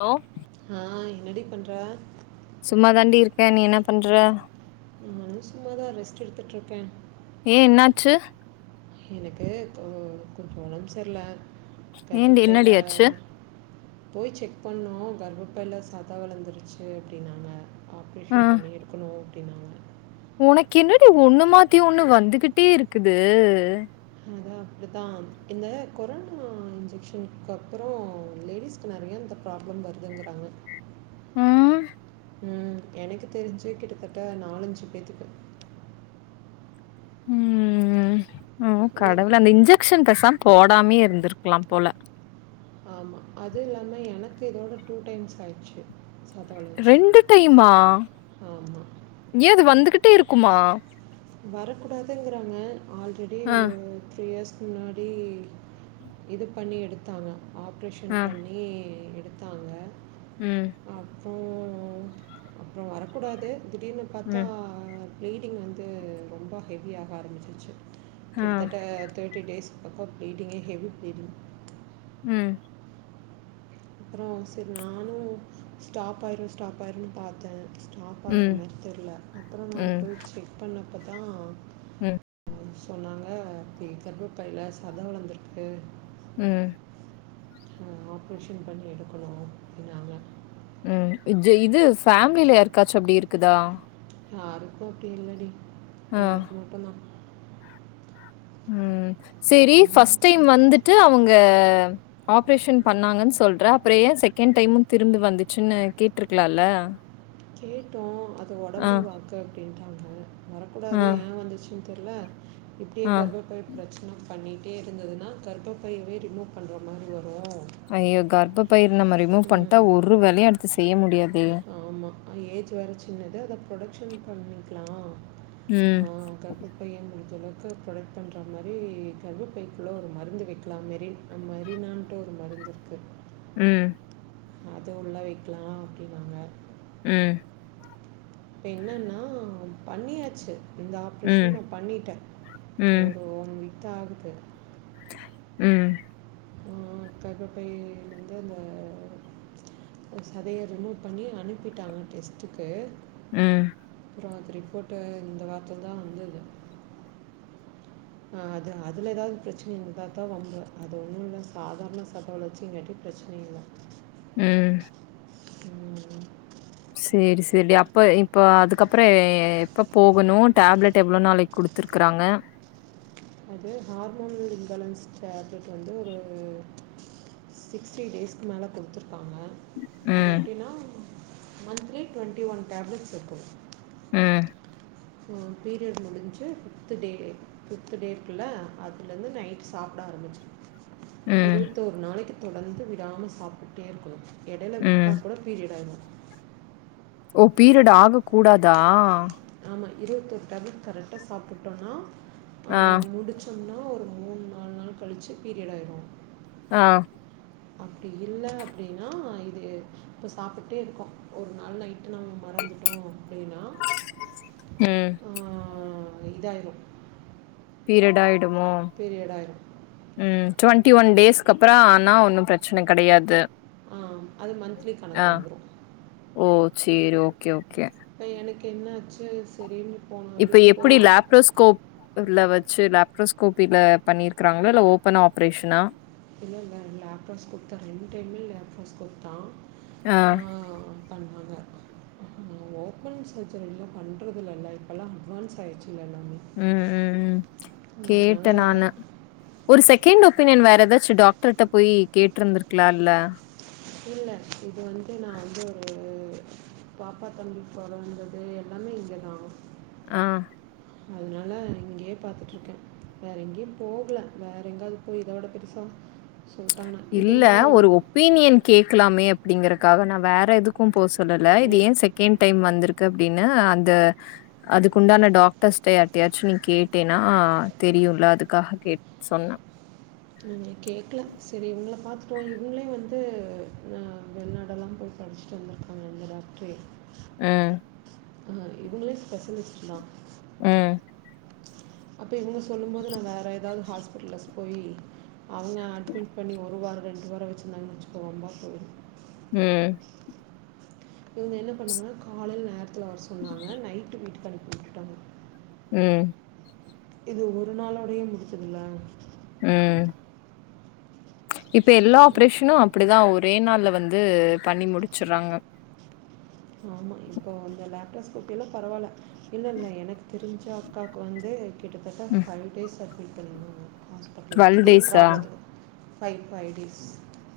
Hello? அ என்னடி பண்ற? சும்மா தாண்டி இருக்கே நீ என்ன பண்ற? நானு சும்மாதா ரெஸ்ட் எடுத்துட்ருக்கே. ஏ என்னாச்சு? எனக்கு இப்பொ கொஞ்சொ ஒடம் செர்ல. ஏன்டி கர்பப்பைல என்னடி ஆச்சு போய் செக் பண்ணோ கர்பப்பைல சத வளந்துருச்சு அப்டின்னாங்க ஆப்ரேஷன் பண்ணி எடு க்குணு அப்டின்னாங்க. உனக்கென்னடி ஒன்னு மாத்தி ஒன்னு வந்துகிட்டே இருக்குது. அதுத்தா இந்த கொரோனா இன்ஜெக்ஷன்க்கப்புறோ லேடிஸ் க்கு நெறையா இந்த ப்ராப்ளம் வருதுங்குறாங்க. ம். ம் எனக்கு தெரிஞ்சே கிட்டத்தட்ட நாலஞ்சு பேத்துக்கு. ம் ம் ஏ கடவுளே அந்த இன்ஜெக்ஷன் பெசாம் போடாம்யே இர்ந்திருக்லாம் போல. ஆமா அது இல்லாம எனக்கு இதோட டூ டைம்ஸ் ஆய்ட்ச்சு. ரெண்டு டைமா ஆமா. ஏ அது வந்துகிட்டே இருக்குமா? வரக்கூடாதுங்றாங்க ஆல்ரெ அ. திரீ இயஸ்க் முன்னாடி இது பண்ணி எடுத்தாங்க ஆப்ரேஷன் ஆ பண்ணி ணி எடுத்தாங்க. ம். அப்றோ அப்றோ வரக்கூடாது திடீர்னு பாத்தா ம் ப்ளீடிங் வந் து ரொம்ப ஹெவியாக ஆரம்பிச்சிட்ச்சு ஆ கிட்டதட்ட தேட்டி டேஸ் பக்கோ ப்ளீடிங்கே ஹேவி ப்ளீடிங். ம். அப்றோ செரி நானூ ஸ்டாப் ஆயிரு ஸ்டாப் ஆயிருனு பாத்தே. ஸ்டாப் ஆகுற ம் மார் தெர்ல அப்புறோ நா ம் போய்ட்டு செக் பண்ணப்பத்தா ம். சொன்னாங்க த்தி கர்பப்பைல சத வளந்துருக்கு. ம். அ ஆப்ரேஷன் பண்ணி எடுக்கணு அப்டினாங்க. ம் இது இது ஃபேம்லில யார்க்காச்சு அப்டி இருக்குதா? யாருக்கு அப்டி இல்லடி ஆ எனக் மட்டுந்தா. ம் சேரி அம்மா ஃபஸ்ட் டைம் சொல் வந்துட்டு அவுங்க ஆப்ரேஷன் பண்ணாங்கன் சொல்ற அப்புற ஏ செகண்ட் டைமு திரும்பி வந்துச்சுன்னு கேட்ருக்லால்ல. அ கேட்டோ அது ஒடம்பு வாக்கு அப்டின்ட்டாங்க ஆ, வரக்கூடாது ஏய வந்துச் தெர்ல இப்டியே ஆ. கர்பப்பை ப்ரச்ன பண்ணிட்டே இருந்துதுன்னா கர்ப்பப்பையவே ரிமூவ் பண்ற மாறி வரூ ஐயயோ கர்ப்ப்பை நம்ம ரிமூவ் பண்ட்டா ஒரு வேலயு அடுத்து செய்ய முடியாதே ஆமா ஏஜ் வேற சின்னது அத ப்ரொடக்க்ஷன் பண்ணிக்லா ம், ஆ கர்ப்பப் இப்பயே முடிஞ்ச அளவுக்கு ப்ரொடக்ட் பண்ற மாறி கர்பப்பபைக்குள்ள ஒரு மருந்து வெக்லாம் மேரி அம்மரினான்ட்டு ஒரு மருந்துருக்கு ம் அது உள்ள வைக்லா அப்டின்னாங்க ம் இப்ப என்னன்னா பண்ணியாச்சி இந்த ம், ஆப்ரேஷன் நா பண்ணிட்ட ம் இப்போ ஒன் வீக்தா ஆகுது ம் ஆ கர்பப்பை வந்து அந்த சதய ரிமூவ் பண்ணி அனுப்பிட்டாங்க டெஸ்ட்டுக்கு ம் அப்றோ அது ரிப்போர்ட்டு இந்த வார்த்ல தா வந்துது ஆ அது அதுல ஏதாது ப்ரச்ன வந்தா தா வம்பு அது ஒன்னு இல்ல சாதாரண சத வளர்ச்சிங்கட்டிப் ப்ரச்ன இல்ல ம் ம் ம் சேரி சேரி டி அப்ப இப்ப அதுக்கப்பறோ எ எப்ப போகணு டேப்லட் எவ்ள நாளைக் குடுத் த்ருக்றாங்க அது ஹார்மோனல் இம்பேலன்ஸ் டேப்லட் வந்து ஒரு சிக்ஸ்ட்டீ டேஸ்க்கு மேல குடுத்ர் ப்பாங்க அது ம், எப்டின்னா மந்த்லி ட்வொண்ட்டி ஒன் டேப்லட்ஸ் இர்க்கும் ம் ம் பீரியட் முடிஞ்சி ஃபிஃப்த்து டே ஃபிஃப்த்து டே க்குல அதுலந்து நைட் சாப்ட ஆரம்பிச்ச ம், இருவத்தோர் நாளைக்கு தொடர்ந்து விடாம சாப்டுட்டே இருக்கண்ணு எடைல ம். விட்டாக் கூட பீரியட் ஆய்டூ ஓ பீரியட் ஆக கூடாதா ஆமா இருவத்தோர் டேப்லட் கரெட்டா சாப்டுட்டோன்னா ஆ முடுச் சொன்னா ஒரு மூண் நால் நாள் கழுச்சு பீரியட் ஆயிருவோ ஆ அப்டி இல்ல அப்டின்னா இது இப்போ சாப்புட்டே இருக்கோ ஒரு நாள் நைட்டு நம்ம மறந்துட்டோ அப்டின்னா ம் அ அ இதாயிரு பீரியட் ஆயிடுமோ பீரியட் ஆயிரு ம் ட்வெண்ட்டி ஒன் டேஸ்க அப்பற ஆனா ஒன்னு பிரச்சன கிடையாது அ அது மந்த்லி கணக்கு வந்துடு ஓ சேரி ஓகே ஓகே இப்ப எனக்கு என்னாச்சு சரின்னு போனோ இப்ப எப்டி லாப்ரஸ்கோப் உள்ள வச்சு லாப்ரஸ்கோப்பில பண்ணியிருக்குறாங்களா இல்ல ஓப்பன் ஆப்ரேஷனா இல்ல இல்ல லாப்ரஸ்கோப் தா ரெண்டு டைமே லாப்ரஸ்கோப் தா ஆ பண்வாங்க ஓப்பன் சர்ஜரியெல்லா பண்ணுறதுலல்லல இப்பல்லா அட்வான்ஸ் ஆயிடுச்சுல்ல எல்லாமே ம் ம் ம் அதனால கேட்டே நானு ஒரு செகண்ட் ஒப்பீனியன் வேற எதாச்சு டாக்டர்கிட்ட போயி கேட்ருந்துருக்கலா இல்ல இல்ல இது வந்து நா வந்து ஒரு பாப்பா தம்பி பொறந்தது எல்லாமே இங்கேதா ஆ அதுனால இங்கேயே பாத்துட்ருக்கே வேற எங்கயு போகல வேற எங்கயாவது போய் இதோட பெருசா சொல்ட்டாங்கன்னா இதுன்னா ஓ வீனியன் கேக்கலாமே அப்டிங்குறக்காக நா வேற எதுக்கும் போ சொல்லல இது ஓ ஏ செகெண்ட் டைம் வந்துருக் க்கு அப்டின்னு அந்த அதுக்குண்டான டாக்டர்ஸ்ட்ட யார்ட்டாச்சு நீ கேட்டேன்னா தெரியும்ல அதுக்காக கேட் சொன்னா நீங்க கேக்கல செரி இவுங்கள பாத்துட்டுவோ இவுங்களே வந்து ந வெளிநாடெல்லாம் போய் படிச்சு தந்திருக்காங்க இந்த டாக்ட்ரே அ ஆ இவுங்களே ஸ்பெஷலிஸ்டுதா ம் அப்ப இவுங்க சொல்லும் போது நா வேற எதாவது ஹாஸ்பிட்டலஸ் போயி அவுங்க அட்மிட் பண்ணி ஒரு வாரோ ரெண்டு வாரோ வச்சுருந்தாங்கன்னு வச்சுக்கோங்க வம்பா போயிடு ம் இவுங்க என்ன பண்ணாங்கன்னா காலையில நேரத்துல வர சொன்னாங்க நைட்டு வீட்டுக்கு அனுப்பி உட்டுட்டாங்க ம் இது ஒரு நாளோடேயே முடிச்சதுல ம் இப்ப எல்லா ஆப்ரேஷனு அப் அப்டி தா ஒரே நாள்ல வந்து பண்ணி முடிச்சுர்றாங்க ஆமா இப்போ அந்த லேப்டாப் கூப்டில பரவால்ல இல்லெல்ல எனக்கு தெரிஞ்ச அக்காவுக்கு வந்து கிட்டத்தட்ட ம். ஃபைவ் டேஸ் அட்மிட் பண்ணி இருந்தோ ஹாஸ்பிட்டல்ல இதே டேஸா? ப்ராப்ளத்துக்கு five five days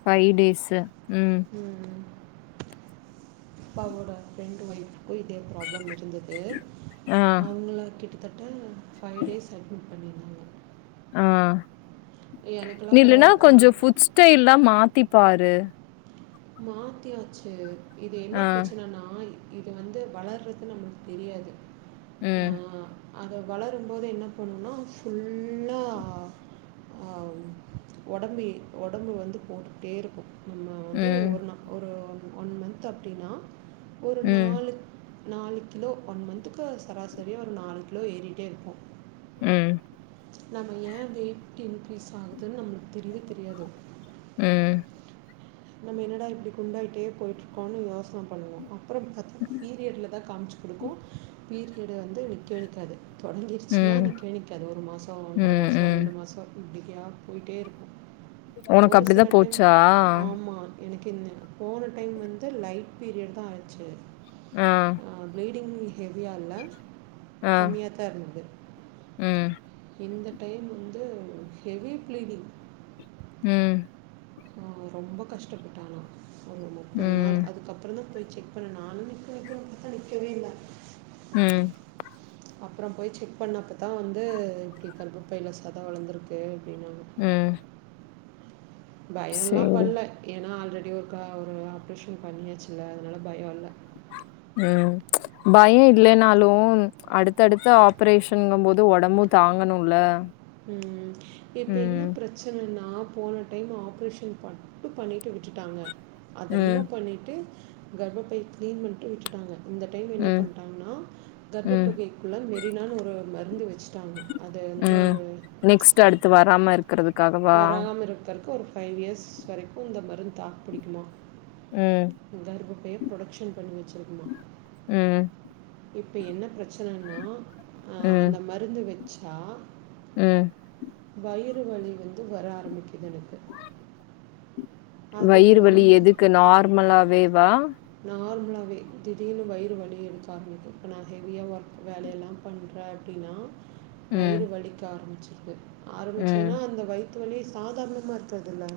five days ம் ம் ம் இப்போ அவுங்களோட ஃப்ரெண்ட் ஒய்ஃபுக்கு இதே ப்ராப்ளம் இருந்துது ஆ. அவுங்கள கிட்டத்தட்ட ஃபைவ் டேஸ் அட்மிட் பண்ணியிருந்தாங்க ஆ நீ எனக்கெல்லாம் இல்லனா பரவாயில்ல கால் கொஞ்சோ ஃபுட் ஸ்டைல்லா மாத்திப்பாரு மாத்தியாச்சு இது ஆ. என்ன ப்ரச்சுனனா இது வந்து வளர்றது நம்மளுக்கு தெரியாது ம் அத வளரும் போதே என்ன பண்ணுனா ஃபுல்லா ஒடம்பி ஒடம்பு வந்து போட்டுட்டே இருக்கு நம்ம ந்து ம். ஒரு நா ஒரு ஒன் மன்த் அப்டின்னா ஒரு ம். நாலு நாலு கிலோ ஒன் மன்த்துக்கு சராசரியா ஒரு நாலு கிலோ ஏறிட்டே இருப்போ ம் நம்ம ஏ வெயிட் இன்க்ரீஸ் ஆகுதுன்னு நம்ளுக்கு தெரிவே தெரியாது ம் நம்ம என்னடா இப்டி குண்டாயிட்டே போய்ட்ருக்கோன் யோசன பண்ணுவோ அப்பறோ பாத்தா பீரியட்ல தா காம்ச்சு குடுக்கு பீரியடு வந்து நிக்கவே நிக்காது தொடங்கிருச்சின்னா ம் நிக்கவே நிக்காது ஒரு மாசோ ஒன்ற ம் மாசோ ம் ரெண்டு மாசோ இப்டிக்கா போய்ட்டேருக்கு உனக்கு ஒரு அப்டிதா சில டைம் போச்சா மா எனக்கு என்ன போன டைம் வந்து லைட் பீரியட் தா ஆச்சு ஆ ப்ளீடிங் ஹெவியால்ல ஆ கம்மியாத்தாருந்தது ம் இந்த டைம் வந்து ஹெவி ப்ளீடிங் ம் நானு ரொம்ப கஷ்டப்பட்டே ஆனா ஒரு முப்பது நாள் ம் அதுக்கப்றோ தா போய் செக் அப்றோ நானு நிக்கு நிக்குன் பாத்தா நிக்கவேல்ல ம் அப்றோ போய் செக் பண்ணப்ப தா வந்து இப்டி கர்பப்பைல சத வளந்துரு க்கு அப்டினாங்க ம் பயோல்ல சேரி பட்ல ஏனா ஆல்ரெடி ஒருக்கா ஒரு ஆப்ரேஷன் பண்ணியாச்சுல அதனால பயோல்ல ம் பயோ இல்லேன்னாலு அடுத்தடுத்த ஆப்ரேஷன்ங்கு போது ஒடம்பு தாங்கணுல ம் இப்ப என்ன ம் ப்ர ச்சனன்னா போன டைம் ஆப்ரேஷன் பட்டு பண்ணிட்டு விட்டுட்டாங்க அத ம் ரிமூவ் பண்ணிட்டு கர்பப்பை க்ளீன் பண்ட்டு விட்டுட்டாங்க அந்த டைம் என்ன ம் பண்ட்டாங்கன்னா கர்ப்ப ம் புகைக்குள்ள மெரினான்னு ஒரு மருந்து வச்சுட்டாங்க அத வந்து ஒரு நெக்ஸ்ட்டு அடுத்து வரமார் க்குறதுக்காகவு வராம இருக்கற்க்கு ஒரு ஃபைவ் இயர்ஸ் வரைக்கு இந்த மருந்து தாக் புடிக்குமா ம் கர்பப்பையே புரொடக்ஷன் பண்ணி வச்சிருக்குமா ம் இப்ப என்ன பிரச்சனன்னா ஆ ம் அந்த மருந்து வெச்சா ம் வயிறு வலி வந்து வர ஆரம்மிக்குது என அது வயிறு வலி வந்து எதுக்கு நார்மலாவே வா நார்மலாவே திடீர்னு வயிறு வலி எடுக்க ஆரம்மிக்கு இப்ப நா ஹெவியா ஒர்க் வேலையெல்லா பண்றே அப்டின்னா ம் வயிறு வலிக்க ஆரம்பிச்சிருது ம் ஆரம்பிச்சதுன்னா அந்த வய் த்து வலி சாதாரணமா இருக்கற்துல்ல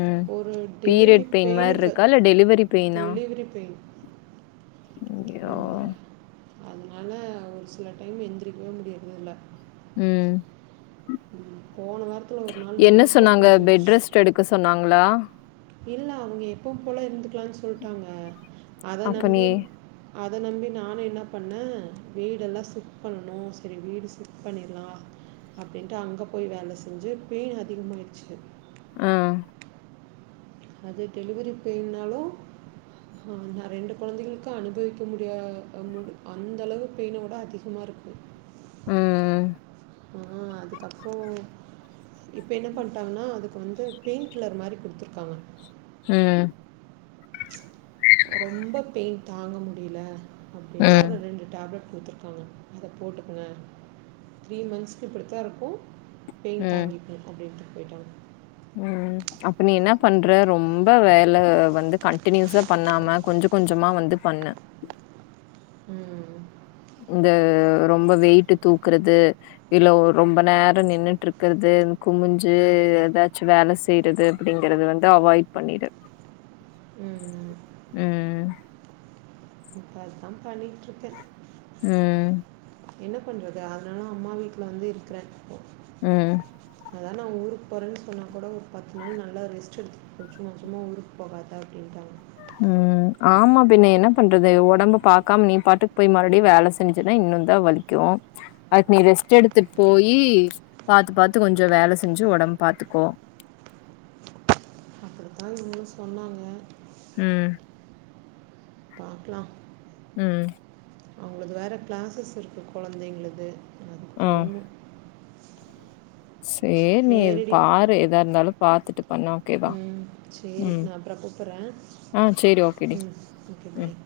ம் ஒரு டெலிவரி பீரியட் பெயின் மாரி பெய்னுக்கு இருக்கா? இல்ல டெலிவரி டெலிவரி பெய்ன் அய்யோ அதனால ஒரு சில டைம் எந்திரிக்கவே முடியறதுல்ல ம் போன வாரத்துல ஒர் நாள் நைட்ல புடிச்சுருச்சு செடுக்க சொன்னாங்ளா இல்ல அவுங்க எப்பவு போல இருந்துக்கலான்னு சொல்ட்டாங்க அத அப்ப நீ நம்பி அத நம்பி நானு என்ன பண்ணே வீடெல்லா சிக் பண்ணு செரி வீடு சிக் பண்ணிடலா அப்டின்ட்டு அங்க போய் வேல செஞ்சு பெயின் அதிகமாகாயிடுச்சு ஆ அது டெலிவரி பெய்ன்னாலு ஆ நா ரெண்டு கொழந்தைகளுக்கு அனுபவிக்க முடியா அம்மொன்ட்டு அந்தளவு பெயினோட அதிகமாக இருக்கு ஆ அ உம் அதுக்கப்புறோ இப்ப என்ன பண்ணிட்டாங்கென்னா அதுக்கு வந்து பெயிண் கில்லர் மாரி குடுத்துருக்காங்க ஆ ரொம்ப பெயின் தாங்க முடியில அப்டின்னா ஒரு ம், ரெண்டு டேப்லெட் குடுத்துருக்காங்க அத போட்டுங்க த்ரீ மந்ஸ்க்கு இப்டித்தா இருக்கு பெயின் தாங்கிட்டு அப்டின்ட்டு போய்டிட்டாங்க உம் அப்ப நீ என்ன பண்ற ரொம்ப வேல வந்து கண்டினியூஸா பண்ணாம கொஞ்சோ கொஞ்சமா வந்து பண்ணு உம் ம் இந்த ரொம்ப வெயிட்டு தூக்குறது இல்ல ஓ ரொம்ப நேரோ நின்றுட்டு இருக்குறது குமிஞ்சு ஏதாச்சு வேல செய்யுறது அப்டிங்கறத வந்து அவாய்ட் பண்ணிடு ம் உம் உம் இப்ப அதா பண்ணிட்டு இருக்கே உம் என்ன பண்டறது அதனால தா அம்மா வீட்டுல வந்து இருக்கறே ஹ அதா நா ஊருக்கு போறேன்னு சொன்னா கூட ஒரு பத்து நாள் நல்லா ரெஸ்ட் எடுத் தேக்னா சும்மா ஊருக்கு போகாத அப்ட்டின்டாங்க உம் ஆமா பின்ன என்ன பண்றது ஒடம்ப பாக்காம நீ பாட்டுக்கு போய் மறுடியு வேல செஞ்சுன்னா இன்னு தா வலி க்கு அதுக்கு நீ ரெஸ்ட் எடுத்து போயி பாத்து பாத்து கொஞ்சோ வேல செஞ்சு ஒடம் பாத்தக்கோ அப்டித்தா இவுங்கலு சொன்னாங்க உம் பாக்லா உம் அவுங்களுக்கு வேற கிளாஸஸ் இருக்கு கொழந்தைங்களுது அது ஆ போணு சேரி நீ சரிடி பாரு எதா இருந்தாலு பாத்துட்டு பண்ணு ஓகேவா உம் சேரி ம் நா அப்றோ கூப்புரே ஆ சேரி ஓகேடி உம் ஓகே ம் பாய்